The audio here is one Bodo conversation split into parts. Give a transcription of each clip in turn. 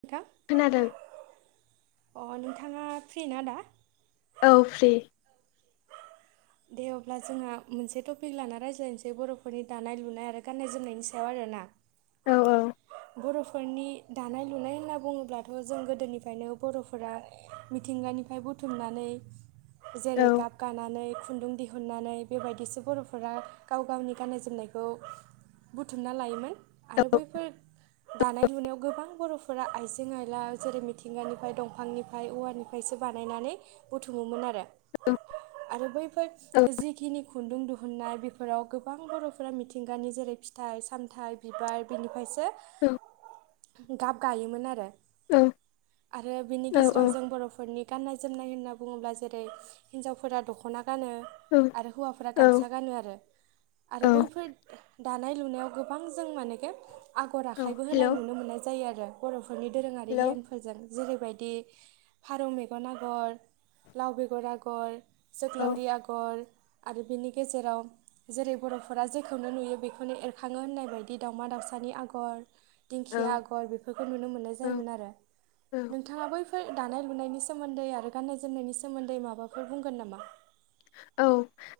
नोंथां खोनादों अ नोंथाङा फ्रि ना दा? औ फ्रि। दे अब्ला जोंहा मोनसे टपिक लाना रायज्लायनोसै बरफोरनि दानाय लुनाय आरो गाननाय जोमनायनि सायाव आरो खोना औ औ बरफोरनि दानाय लुनाय होनना बुङोब्लाथ जों गोदोनिफ्रायनो बरफोरा मिथिंगानि निफ्राय बुथुमनानै जेरै औ गाब गानानै खुन्दुं दिहुननानै बेबायदिसो बरफोरा गाव गावनि गाननाय जोमनायखौ बुथुमना लायोमोन आरो औ बैफोर दानाय लुनायाव गोबां बरफोर फोरा आइजें आइला जेरै मिथिंगानिफ्राय दंफांनिफ्राय औवानिफ्रायसो बानायनानै बुथुमोमोन आरो [unintelligible] आरो औ बैफोर जिखिनि खुन्दुं दिुहुननाय बेफोराव गोबां बरफोरा मिथिंगानि जेरै फिथाइ सामथाइ बिबार बेनिफ्रायसो औ गाब गायोमोन आरो औ आरो बिनि औ गेजेराव जों बरफोरनि गाननाय जोमनाय होनना बुङोब्ला जेरै हिनजावफोरा दखना गानो आरो हौवाफोरा औ गामसा गानो आरो औ आरो बैफोर दानाय लुनायाव गोबां जों मानेखे आगर औ आखाइबो होनाय हेलौ नुनो मोननाय जायोआरो बर नि दोरोङारि हेलौ गियानफोरजों जेरैबायदि फारौ मेगन आगर लाव बेगर आगर औ जोग्लाव गर आरो बिनि गेजेराव जेरै बरफोरा जेखौनो नुयो बेखौनो एरखाङो होननाय बायदि दाउमा दाउसानि आगर औ दिंखिया आगर बेफोरखौ नुनो मोननाय औ जायोमोन आरो औ नोंथाङा बैफोर फोर दानाय लुनायनि सोमोन्दै आरो गान्नाय जोमनायनि सोमोन्दै माबाफोर बुंगोन नामा? औ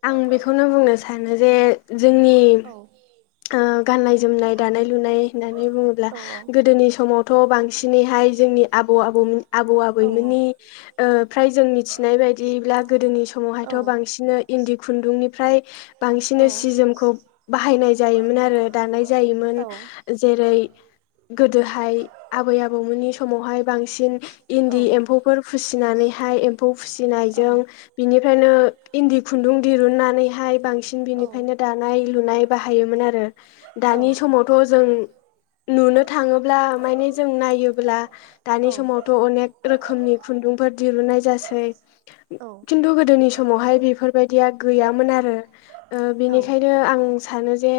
आं बेखौनो बुंनो सानो जे जोंनि औ ओ गाननाय जोमनाय दानाय लुनाय होननानै बुङोब्ला औ औ गोदोनि समावथ बांसिनैहाय [unintelligible] जों आबौ औ आबैमोननि ओ फ्राय जों मिथिनाय बायदिब्ला आंनि समावहायथ बांसिननो इन्दि खुन्दुंनिफ्राय औ बांसिन सि जोमखौ बाहायनाय जायोमोन आरो दानाय जायोमोन औ जेरै गोदोहाय आबै आबौमोननि समावहाय बांसिन औ इन्दि एम्फौफोर फिसिनानैहाय एम्फौ औ फिसिनायजों बिनि नो इन्दि खुन्दुं दिरुननानैहाय बांसिन औ औ बिनिफ्रायनो दानाय लुनाय बाहायोमोन आरो दानि समावथ जों नुनो था ब्ला माने जों नायोब्ला दानि समावथ अनेक रोखोमनि खुन्दुंफोर दिरुनाय जा थिन्दु जोंनि समावहाय बेफोरबायदिया गैयामोन आरो बेनिखायनो आं सानो जे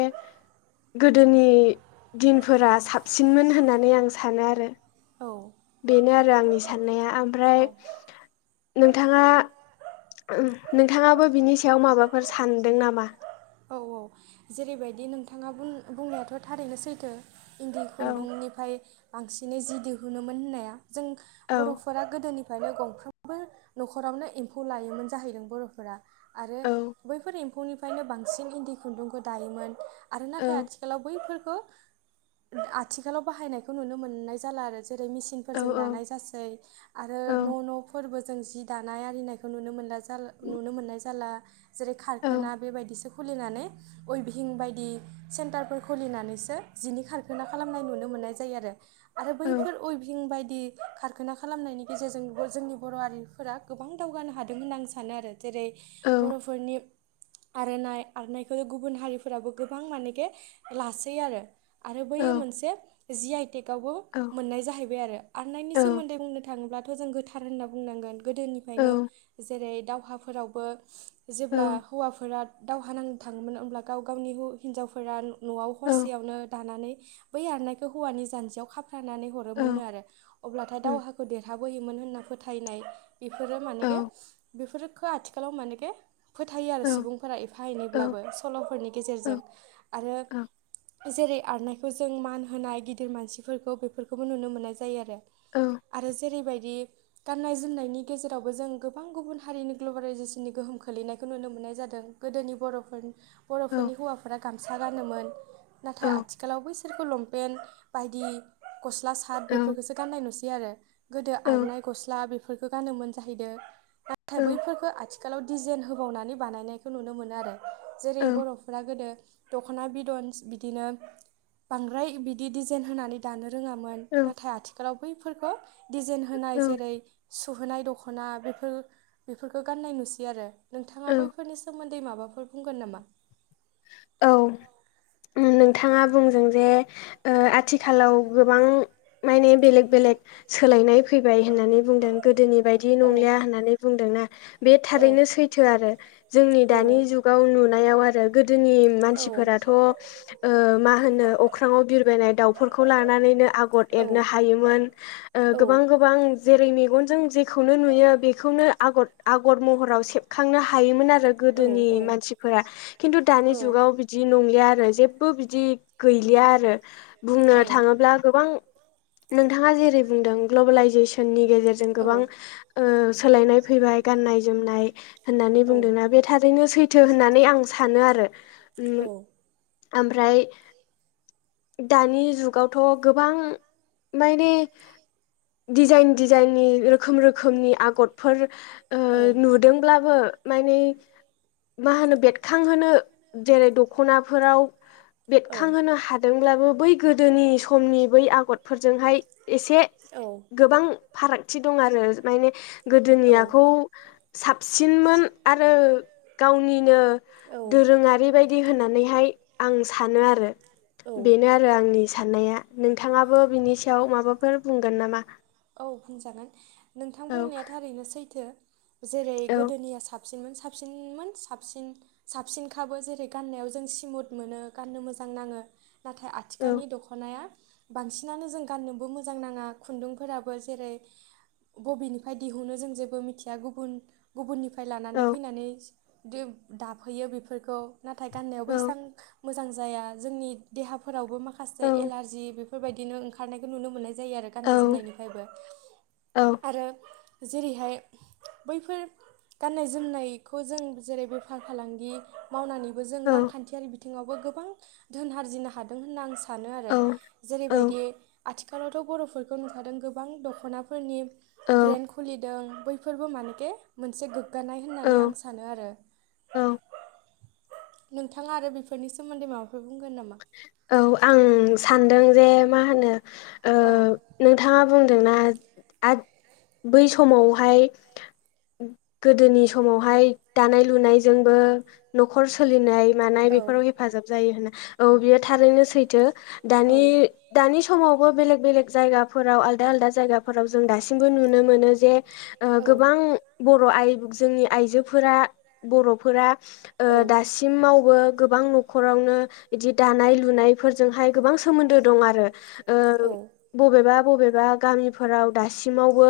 गोदोनि दिनफोरा साबसिनमोन होननानै आं सानो आरो। औ बेनो आरो आंनि साननाया औ ओमफ्राय नोंथाङा नोंथाङाबो बिनि सायाव माबाफोर सानदों नामा औ औ जेरैबायदि नोंथाङा बुंनायाथ थारैनो सैथो इन्दि औ खुन्दुंनिफ्राय बांसिनै जि दिहुनोमोन होननाया जों औ बर'फोरा गोदोनि गंफ्रामबो न'खरावनो एम्फौ लायोमोन जाहैदों बर'फोरा आरो औ बैफोर एम्फौनिफ्रायनो बांसिन इन्दि खुन्दुंखौ दायोमोन आरो औ नाथाय आथिखालाव बैफोरखौ आथिखालाव बाहायनायखौ नुनो मोननाय जाला आरो ज जेरै औ मेसिनफोरजों दानाय जासै आरो औ न' न'फोरबो जों जि दानाय आरिनायखौ नुनो मोनला जा नुनो मोननाय जाला जेरै औ खारखाना बेबायदिसो खुलिनानै उइभहिं बायदि सेन्टारफोर खुलिनानैसो जिनि खारखाना खालामनाय नुनो मोन- -मोनाय जायो आरो औ बैफोर ऐभिं बा दि खारखाना खालामनायनि गेजेरजों जोंनि बर' हारिफोरा गोबां दावगानो हादों होनना आं सानो आरो जेरै औ बर'फोरनि आर'नाइ आरनायखौ गुबुन हारिफोराबो गोबां मानेखे लासै आरो आरो बै औ मोनसे जि आइटेकवबो मोननाय जाहैबाय आरो आरनायनि औ सोमोन्दै बुंनो थाङोब्ला जों गोथार होनना बुंनांगोन गोदोनिफ्रायनो जेरै दावहाफोरावबो जेब्ला औ हौवाफोरा दावहा नांनो थाङोम ओमब्ला गाव गावनि हिन्जावफोरा न'आव हरसेयावनो दानानै बै आरनायखौ हौवानि जान्जियाव खाब फथानानै हरोमोननो आरो अब्लाथाय दावहाखौ देरहाबोयोमोन होनना फोथायनाय बेफोरो मानेे बेफोरफोरखौ आथिखालाव मानेे फोथायो आरो सुबुंफोरा बाहायनोबो सल'फोरनि गेजेरजों आरो जेरै आरनायखौ जों मान होनाय गिदिर मानसिफोरखौ बेफोरखौबो नुनो मोननाय जायो आरो आरो जेरैबाय दि गाननाय जोमनायनि गेजेरावबो जों गोबां गुबुन हारिनि ग्लबेलाइजेसननि गोहोम खोलैनायखौ नुनो मोनो मोननाय जादों गोदोनि बर'फोर बर'फोरनि हौवाफोरा गामसा गानोमोन नाथाय आथिखालाव खौ लंपेन्ट बायदि गस्ला सार्ट बेफोरखौसो गाननाय नुसै आरो गोदो आर'नानाय गस्ला बेफोरखौ गानोमोन जाहैदों नाथाय बैफोरफोरखौ आथि खालाव डिजाइन होबावनानै बानायनायखौ नुनो मोनो आरो जेरै बर'फ्रा गोदो दख'ना बिदन बिदिनो बांद्राय बिदि जाइन होनानै दानो रोङामोन नाथाय आथिखालाव बैफोरखौ डिजाइन होनाय जेरै सुहोनाय दख'ना बेफोर बेफोरखौ गाननाय नुसै आरो औ नोंथाङा बैफोरनि सोमोन्दै माबाफोर बुंगोन नामा औ नोंथाङा बुंदों जे ओ आथिखालाव गोबां माने बेलेक बेलेक सोलायनाय फैबाय होननानै बुंदों गोदोनि औ बायदि नंलिया होननानै बुंदोंना बे थारैनो सैथो आरो जोंनि दानि जुगाव नुनायाव आरो जोंनि मानसिफोराथ ओ मा होनो अख्राङाव बिरबायनाय दाउ फोरखौ लानानैनो आगर एरनो हायोमोन गोबां गोबां जेरै मेगनजों जेखौनो नुयो बेखौनो आगर आगर महराव सेबखांनो हायोमोन आरो गोदोनि मानसिफोरा खिन्थु दानि जुगाव बिदि नंलिया आरो जेबो बिदि गैलिया आरो बुंनो थांङोब्ला गोबां नोंथांङा जेरै बुंदों ग्लबेलाइजेसननि गेजेरजों औ गोबां ओ सोलायनाय फैबाय। गाननाय जोमनाय होननानै बुंदोंना बे थारैनो सैथो होननानै आं सानो आरो ओम आरो औ ओमफ्राय दानि जुगावथ' गोबां माने दिजाइन दिजाइननि रोखोम रोखोमनि आगरफोर ओ नुदोंब्लाबो माने माने मा होनो बेरथांहोनो जेरै दखनाफोराव औ बेरखांहोनो हादोंब्लाबो बै गोदोनि समनि बै आगरफोरजोंहाय एसे औ गोबां फारागथि दं आरो माने औ गोदोनियाखौ साबसिनमोन आरो गावनिनो औ दोरोंङारि बायदि होनानैहाय आं सानो आरो औ बेनो आरो आं नि साननाया नोंथांङाबो बिनि सायाव माबाफोर बुंगोन नामा? औ बुंजागोन। नोंथां औ बुंनाया थारैनो सैथो। जेरै औ गोदोनिया साब सिन साबसिनमोन साबसिन साबसिनखाबो जेरै गाननायाव जों स्मुथ मोनो गाननो मोजां नाङो नाथाय औ आथिखालनि दखनाया बांसिनानो जों गांननोबो मोजां नांङा खुनदुं फोराबो जेरै बबेनिफ्राय दिहुनो जों जेबो मिथिया गुबन गुबनि फ्राय लानानै औ फैनानै देब-दाफैयो बेफोरखौ नाथाय गाननायाव औ एसेबां मोजां जाया जोंनि देहाफोरावबो माखासे औ एलारजि बेफोरबायदिनो ओंखारनायखौ नुनो मोननाय जायो आरो गानाय औ जोमनायनिफ्रायबो औ आरो जेरैहाय बैफोर गाननाय जोमनायखौ जों जेरै बेफार फालांगि मावनानैबो जों औ रांखान्थियारि बिथिंङावबो गोबां धोन आरजिनो हादों होनना आं सा सानो आरो औ जेरैबायदि आथिखालावथ बरफोरखौ नुखादों गोबां दखनाफोरनि ब्रेन खुलिदों बैफोरबो मानेके मोनसे गोग गानाय होननानै आं औ सानो आरो। औ नोंथांङा आरो बेफोरनि सोमोन्दै माबाफोर बुंगोन नामा औ आं सानदों जे मा होनो ओ औ नोंथांङा बुंदोंना आद बै समावहाय गोदोनि समावहाय दानाय लुनायजोंबो नखर सोलिनाय मानाय बेफोराव हेफाजाब जायो होनना। औ बियो थारैनो सैथो दानि-दानि समाव बै बेलेग बेलेग जायगाफोराव आलदा-आलादा जायगाफोराव जों दासिमबो नुनो मोनो जे ओ गोबां बर'आइ जोंनि आइजोफोरा बरफोरा ओ दासिमावबो गोबां नखरावनो बिदि दानाय लुनायफोरजोंहाय गोबां सोमोन्दो दं आरो ओ औ बबेबा बबेबा गामिफोराव दासिमावबो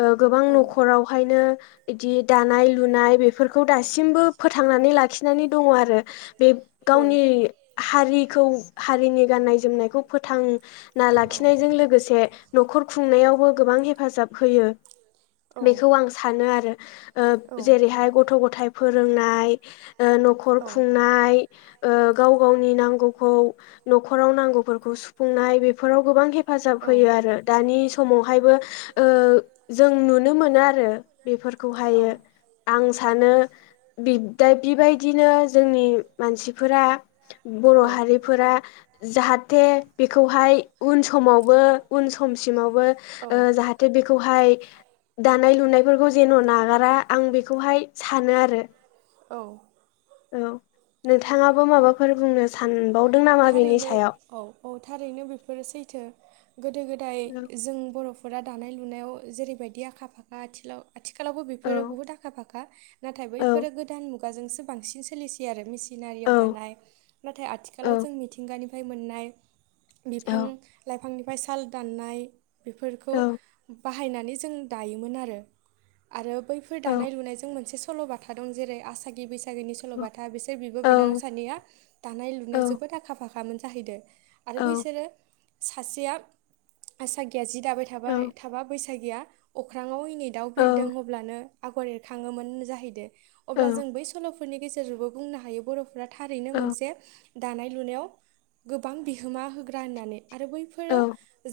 ओ औ गोबां नखरावहायनो बिदि दानाय लुनाय बेफोरखौ दासिमबो फोथांनानै लाखिनानै दंङ आरो बे गावनि हारिखौ हारिनि गाननाय जोमनायखौ फोथांना लाखिनायजों लोगोसे नखर खर खुंनायावबो गोबां हेफाजाब होयो। बेखौ आं सानो आरो ओ जेरैहाय गथ' गथाय फोरोंनाय ओ‌ नखर खुंनाय ओ गाव गावनि नांगौखौ नखराव नांगौफोरखौ सुफुंनाय बेफोराव गोबां हेफाजाब होयो आरो। दानि समावहायबो ओ जों नुनो मोनो आरो औ बेफोरखौहायो आं सानो बि दा बिबायदिनो जोंनि मानसिफोरा बर' हारिफोरा जाहाथे बेखौहाय उन समावबो उन समसिम आवबो औ ओ जाहाथे बेखौहाय दानाय लुनायफोरखौ जेन नागारा आं बेखौहाय सानो आरो औ औ नोंथाङाबो माबाफोर बुंनो सान थारैनो औ औ थारैनो बेफोरो सैथो गोदो गोदाय औ जों बर'फोरा दानाय लुनायाव जेरैबायदि आखा फाखा आथिखालाव आथिखालावबो औ बेफोरो बुहुत आखा फाखा नाथाय औ बैफोरो गोदान मुगाजोंसो बांसिन सोलिसैयो आरो मिसिन सिनारियाव औ दानाय नाथाय औ आथिखालाव जों मिथिंगानिफ्राय मोननाय बिफां लाइफांनिफ्राय साल दाननाय बेफोरखौ औ बाहायनानै जों दायोमोन आरो आरो बैफोर औ दानाय लुनायजों मोनसे सल'बाथा दं जेरै आसागि बैसागिनि सल'बाथा बिसोर बिब' औ बिनानाव सानैया दानाय औ लुनायाव जोबोद आखा फाखामोन जाहैदों आरो औ बैसोरो सासेया आ गिया जि दाबाय थाबाय थाबा बैसागिया अख्राङाव एनै दाउ बिरदों हब्लानो आगर एरखाङोमोन जाहैदों अब्ला औ जों बै सल'फोरनि गेजेरजोंबो बुंनो हायो बर'फोरा थारैनो औ मोनसे दानाय लुनायाव गोबां बिहोमा होग्रा होननानै आरो बैफोरो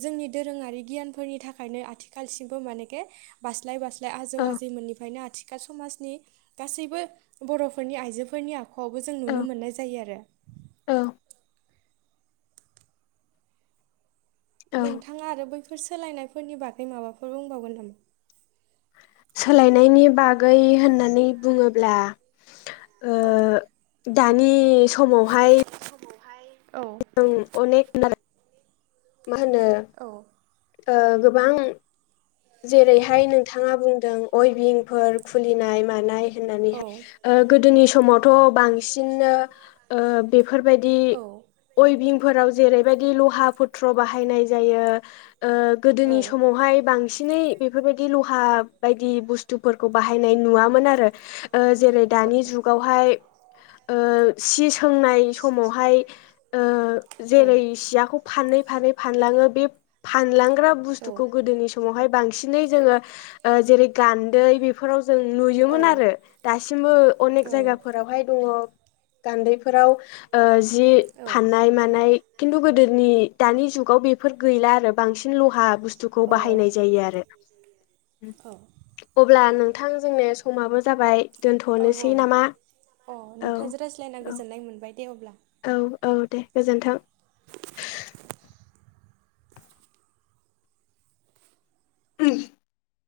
जोंनि दोरोङारि गियानफोरनि थाखायनो आथिखालसिमबो माने बास्लाय बास्लाय आजौ आजैमोननिफ्रायनो आथिखाल समाजनि गासैबो बर'फोरनि आइजोफोरनि आ अख'आवबो जों औ नुनो मोननाय जायो आरो औ नोंथाङा आरो बैफोर सोलायनायफोरनि बागै माबाफोर बुंबावगोन नामा सोलायनायनि बागै होननानै बुङोब्ला ओ औ दानि समावहाय औ अनेक मा होनो औ ओ गोबां जेरैहाय नोंथाङा बुंदों अइभिंफोर खुलिनाय मानाय होननानै औ ओ गोदोनि समावथ' बांसिननो ओ बेफोरबायदि अयभिंफोराव जेरैबायदि लहा पुथ्र बाहायनाय जायो ओ औ गोदोनि समावहाय बांसिनै बेफोरबायदि लहा बायदि बुस्थुफोरखौ बाहायनायनि नुवामोन आरो जेरै दानि जुगावहाय ओ सि सोंनाय समावहाय ओ औ जेरै सियाखौ फानैै फानैै फानलाङो बे फानलांग्रा बुस्थुखौ गोदोनि समावहाय बांसिनै जोङो जेरै गान्दै बेफोराव जों नुयोमोन आरो दासिमबो अनेक जायगाफोराव बहाय दङ गान्दैफोराव जि फाननाय मानाय खिन्थु गोदोनि दानि जुगाव बेफोर गैला आरो बांसिन लहा बुस्थुखौ बाहायनाय जायो आरो ओम औ अब्ला नोंथां जोंना समाबो जाबाय औ दोनथ'नोसै नामा अ औ नोंथांजों रायज्लायना औ गोजोन्नाय मोनबाय दे अब्ला औ औ दे गोजोन्थों